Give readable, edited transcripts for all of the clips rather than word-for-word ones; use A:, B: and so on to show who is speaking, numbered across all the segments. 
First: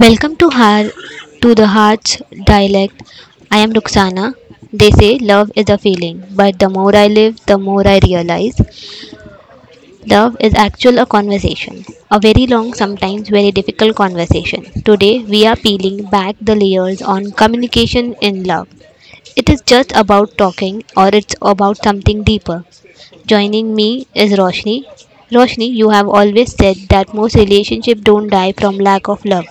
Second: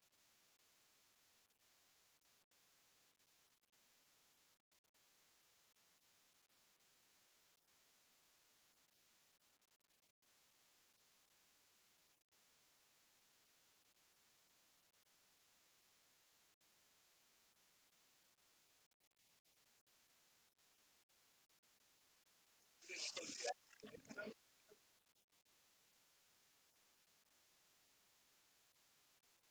A: Welcome to Har to the Heart's dialect. I am Ruxana. They say love is a feeling, but the more I live, the more I realize love is actual a conversation. A very long, sometimes very difficult conversation. Today we are peeling back the layers on communication in love. It is just about talking or it's about something deeper. Joining me is Roshni. Roshni, you have always said that most relationships don't die from lack of love,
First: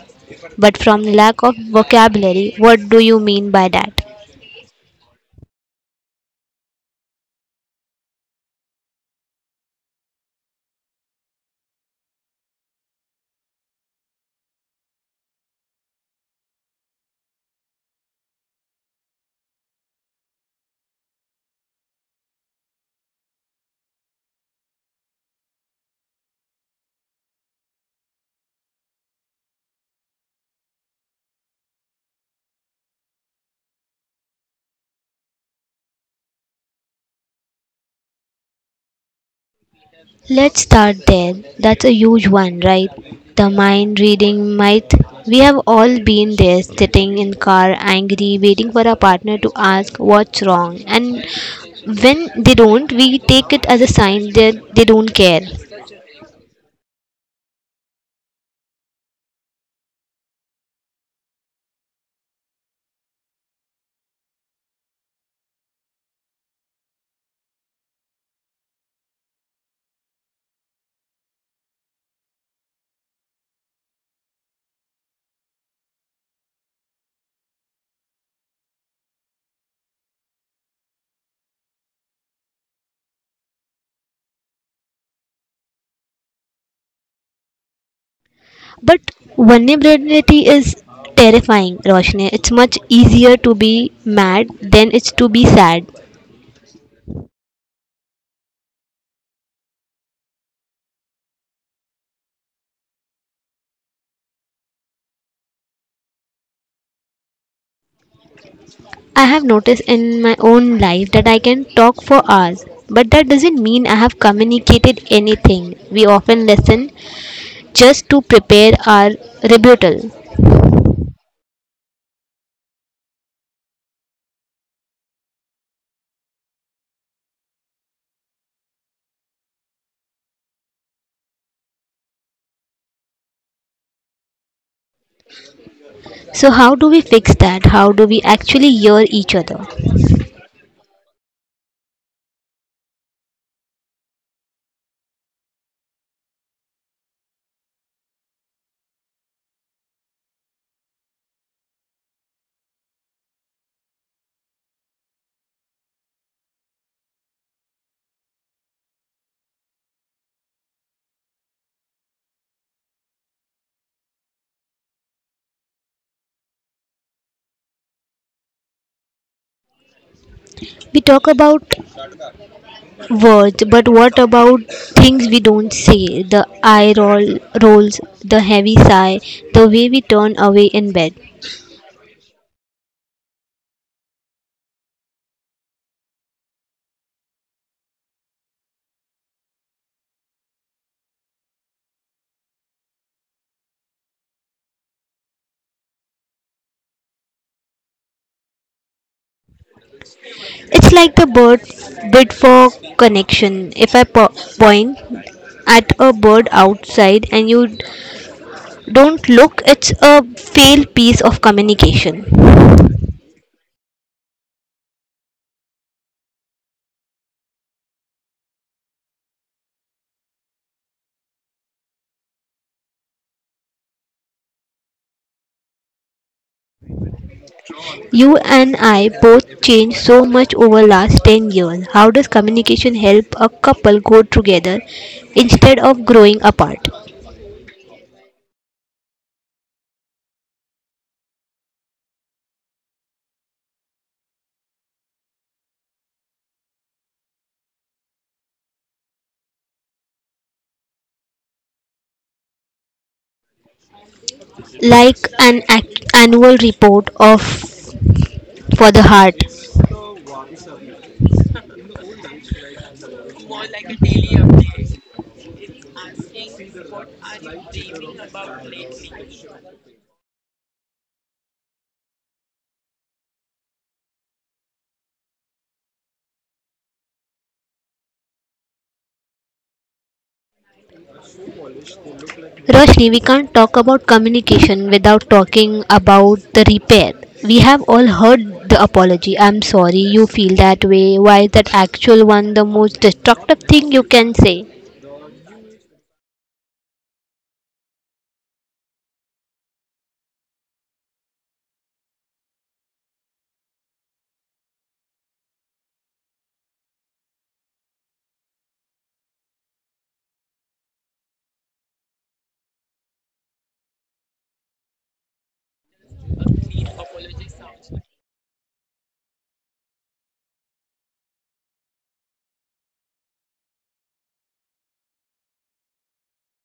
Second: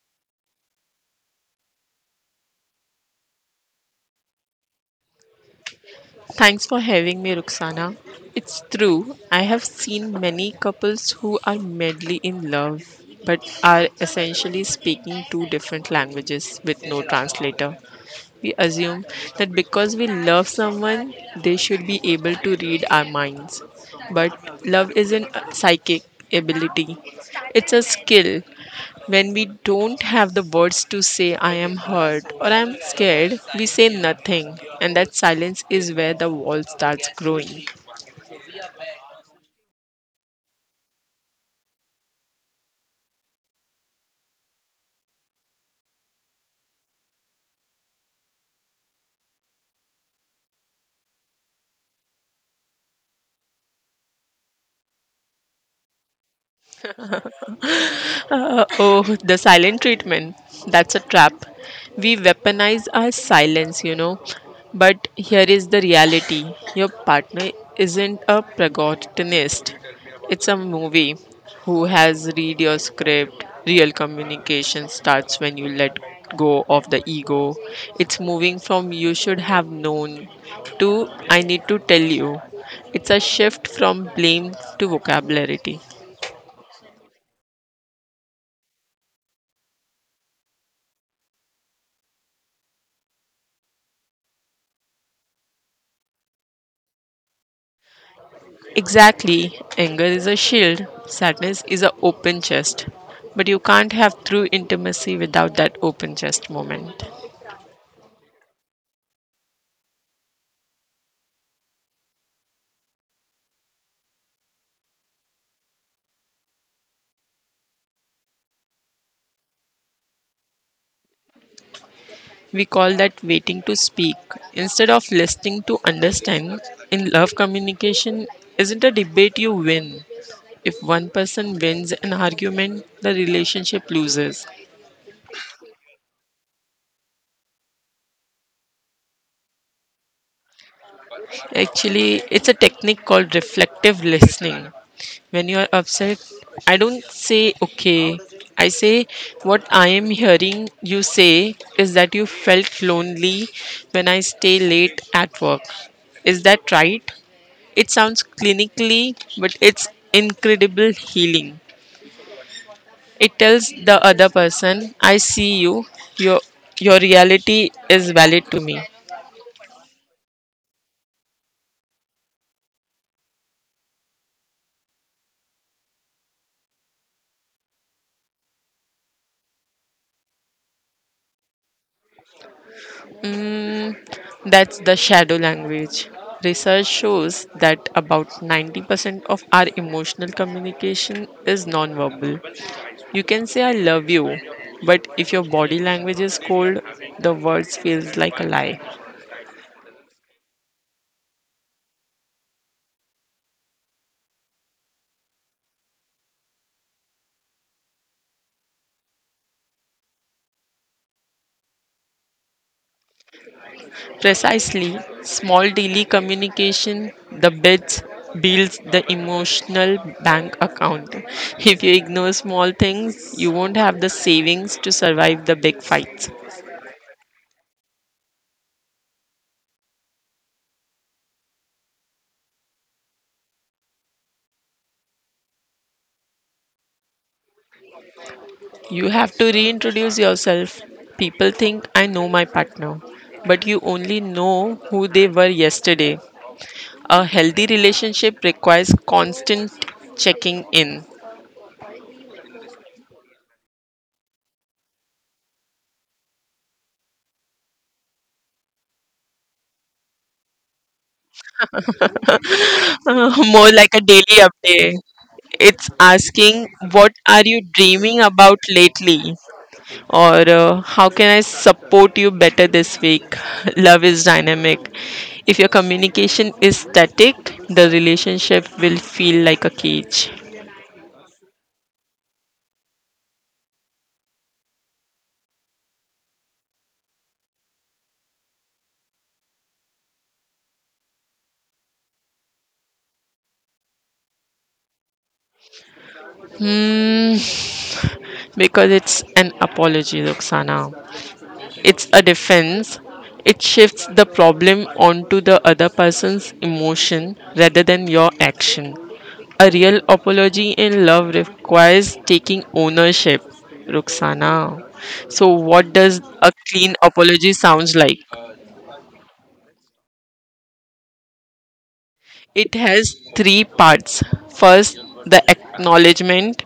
A: but from lack of vocabulary. What do you mean by that?
B: Thanks for having me, Ruxana. It's true, I have seen many couples who are madly in love but are essentially speaking two different languages with no translator. We assume that because we love someone, they should be able to read our minds. But love isn't a psychic ability, it's a skill. When we don't have the words to say, I am hurt or I am scared, we say nothing, and that silence is where the wall starts growing.
A: Let's start there. That's a huge one, right? The mind reading myth. We have all been there, sitting in car, angry, waiting for our partner to ask what's wrong, and when they don't, we take it as a sign that they don't care.
B: Oh, the silent treatment. That's a trap. We weaponize our silence. But here is the reality, your partner isn't a protagonist, it's a movie who has read your script. Real communication starts when you let go of the ego. It's moving from you should have known to I need to tell you. It's a shift from blame to vocabulary.
A: But vulnerability is terrifying, Roshni. It's much easier to be mad than it's to be sad.
B: Exactly. Anger is a shield, sadness is an open chest. But you can't have true intimacy without that open chest moment.
A: I have noticed in my own life that I can talk for hours, but that doesn't mean I have communicated anything. We often listen just to prepare our rebuttal.
B: We call that waiting to speak. Instead of listening to understand, in love communication isn't a debate you win. If one person wins an argument, the relationship loses.
A: So, how do we fix that? How do we actually hear each other?
B: Actually, it's a technique called reflective listening. When you are upset, I don't say okay. I say what I am hearing you say is that you felt lonely when I stay late at work. Is that right? It sounds clinically, but it's incredible healing. It tells the other person, I see you, your your reality is valid to me.
A: We talk about words, but what about things we don't say? The eye roll rolls, the heavy sigh, the way we turn away in bed.
B: Mm, that's the shadow language. Research shows that about 90% of our emotional communication is nonverbal. You can say, I love you, but if your body language is cold, the words feels like a lie.
A: It's like the bird bid for connection. If I point at a bird outside and you don't look, it's a failed piece of communication.
B: Precisely, small daily communication, the bits builds the emotional bank account. If you ignore small things, you won't have the savings to survive the big fights.
A: You and I both changed so much over last 10 years. How does communication help a couple grow together instead of growing apart?
B: You have to reintroduce yourself. People think I know my partner, but you only know who they were yesterday. A healthy relationship requires constant checking in,
A: Like an annual report of for the heart.
B: more like a daily update. It's asking, what are you dreaming about lately? Or How can I support you better this week? Love is dynamic. If your communication is static, the relationship will feel like a cage.
A: Roshni, we can't talk about communication without talking about the repair. We have all heard the apology. I'm sorry you feel that way. Why is that actual one the most destructive thing you can say?
B: Hmm, because it's an apology, Roxana. It's a defense. It shifts the problem onto the other person's emotion rather than your action. A real apology in love requires taking ownership, Roxana. So, what does a clean apology sounds like? It has three parts. First, the acknowledgement.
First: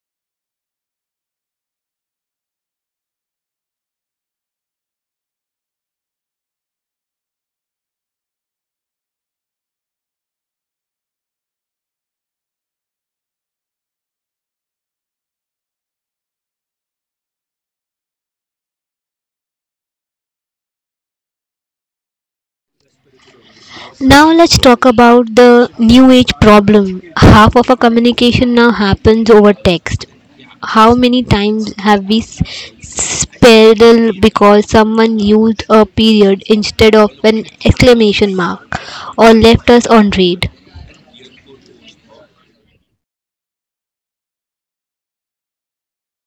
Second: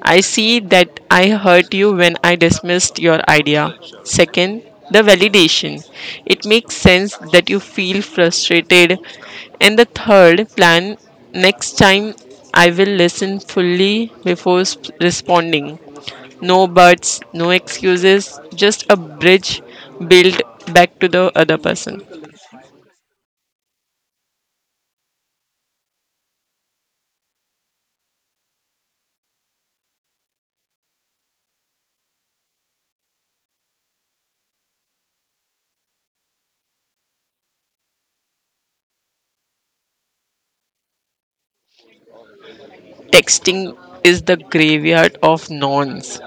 B: I see that I hurt you when I dismissed your idea. Second, the validation. It makes sense that you feel frustrated. And the third plan, next time I will listen fully before responding. No buts, no excuses, just a bridge built back to the other person.
A: Now let's talk about the new age problem. Half of our communication now happens over text. How many times have we spelled because someone used a period instead of an exclamation mark or left us on read?
B: Texting is the graveyard of nonce.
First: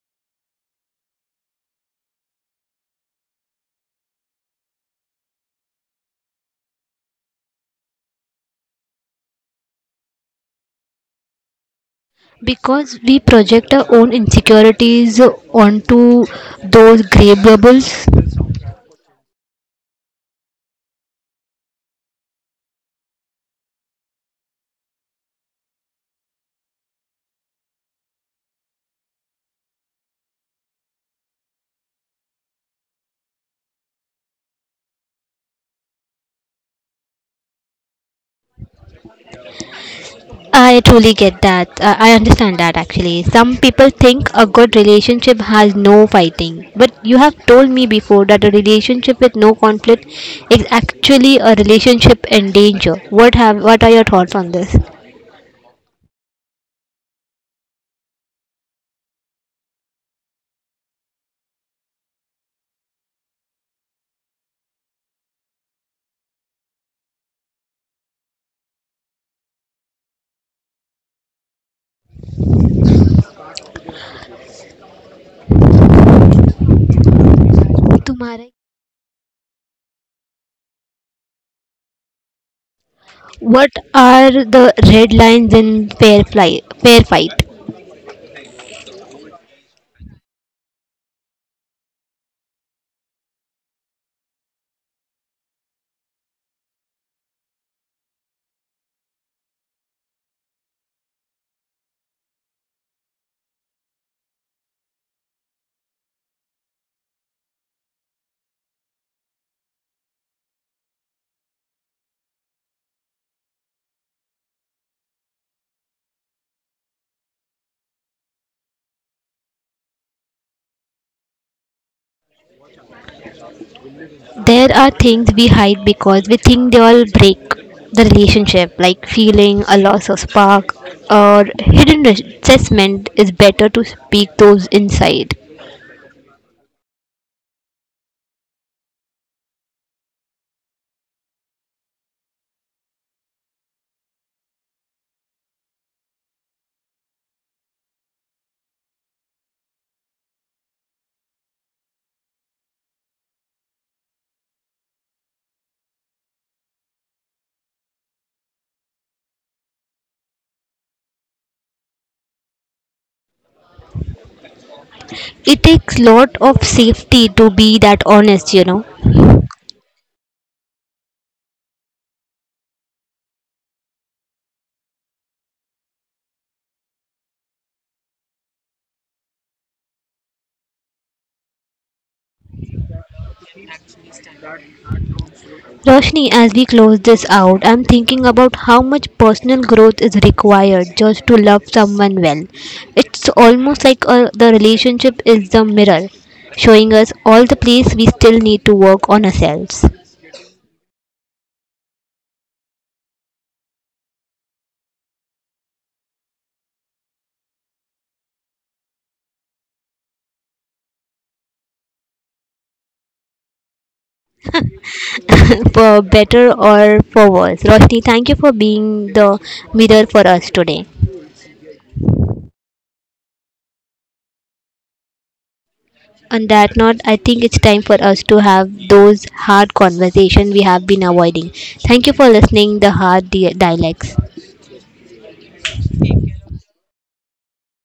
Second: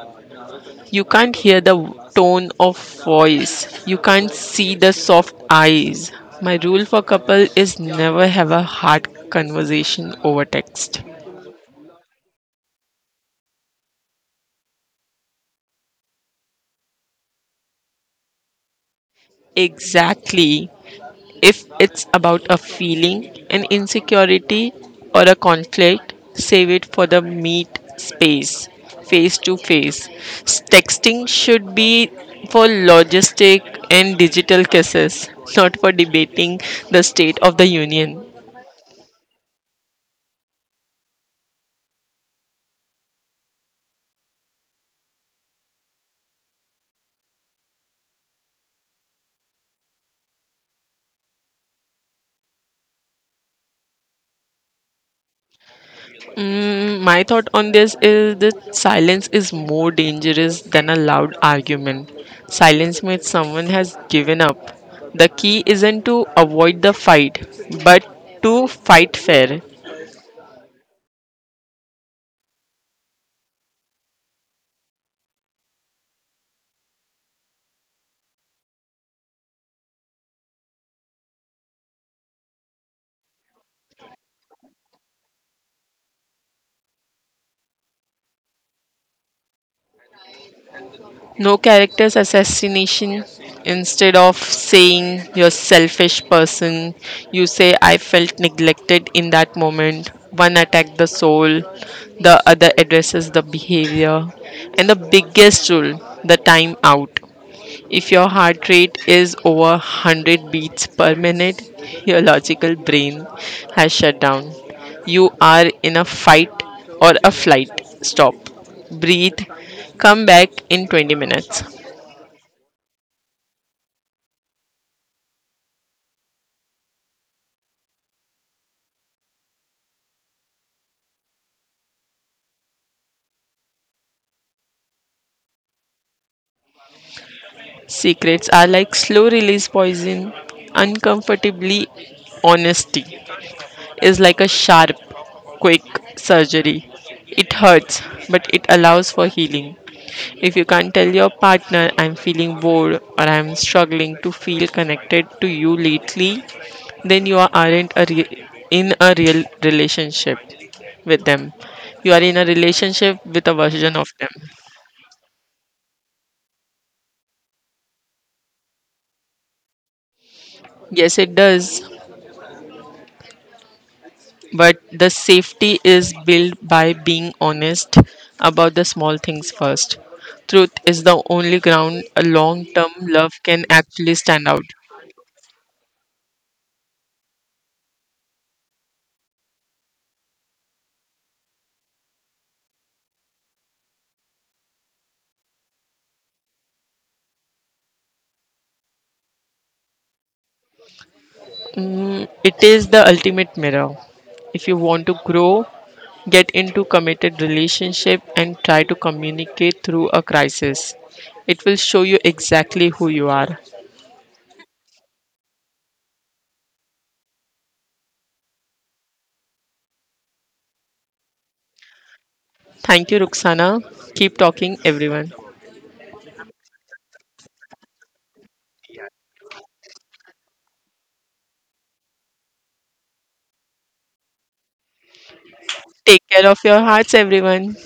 B: You can't hear the tone of voice, you can't see the soft eyes. My rule for couple is never have a hard conversation over text.
A: Because we project our own insecurities onto those grey bubbles.
B: Exactly. If it's about a feeling, an insecurity, or a conflict, save it for the meet space, face to face. Texting should be for logistic and digital kisses, not for debating the state of the union.
A: I truly get that. I understand that actually. Some people think a good relationship has no fighting. But you have told me before that a relationship with no conflict is actually a relationship in danger. What are your thoughts on this?
B: Mm, my thought on this is that silence is more dangerous than a loud argument. Silence means someone has given up. The key isn't to avoid the fight, but to fight fair.
A: तुम्हारे- What are the red lines in fair fight?
B: No character's assassination. Instead of saying you're selfish person, you say I felt neglected in that moment. One attacked the soul, the other addresses the behavior. And the biggest rule, the time out. If your heart rate is over 100 beats per minute, your logical brain has shut down. You are in a fight or a flight. Stop. Breathe. Come back in 20 minutes.
A: There are things we hide because we think they will break the relationship, like feeling a loss of spark or hidden resentment. Is better to speak those inside?
B: Secrets are like slow release poison, uncomfortably honesty. Is like a sharp, quick surgery. It hurts, but it allows for healing. If you can't tell your partner, I'm feeling bored or I'm struggling to feel connected to you lately, then you aren't a in a real relationship with them. You are in a relationship with a version of them.
A: It takes lot of safety to be that honest, you know.
B: Yes, it does. But the safety is built by being honest about the small things first. Truth is the only ground a long term love can actually stand out.
A: Roshni, as we close this out, I'm thinking about how much personal growth is required just to love someone well. It's almost like the relationship is the mirror, showing us all the place we still need to work on ourselves.
B: Mm, it is the ultimate mirror. If you want to grow, get into committed relationship and try to communicate through a crisis. It will show you exactly who you are.
A: For better or for worse. Roshni, thank you for being the mirror for us today.
B: Thank you, Ruxana. Keep talking, everyone.
A: On that note, I think it's time for us to have those hard conversations we have been avoiding. Thank you for listening, the hard dialects.
B: Take care of your hearts, everyone.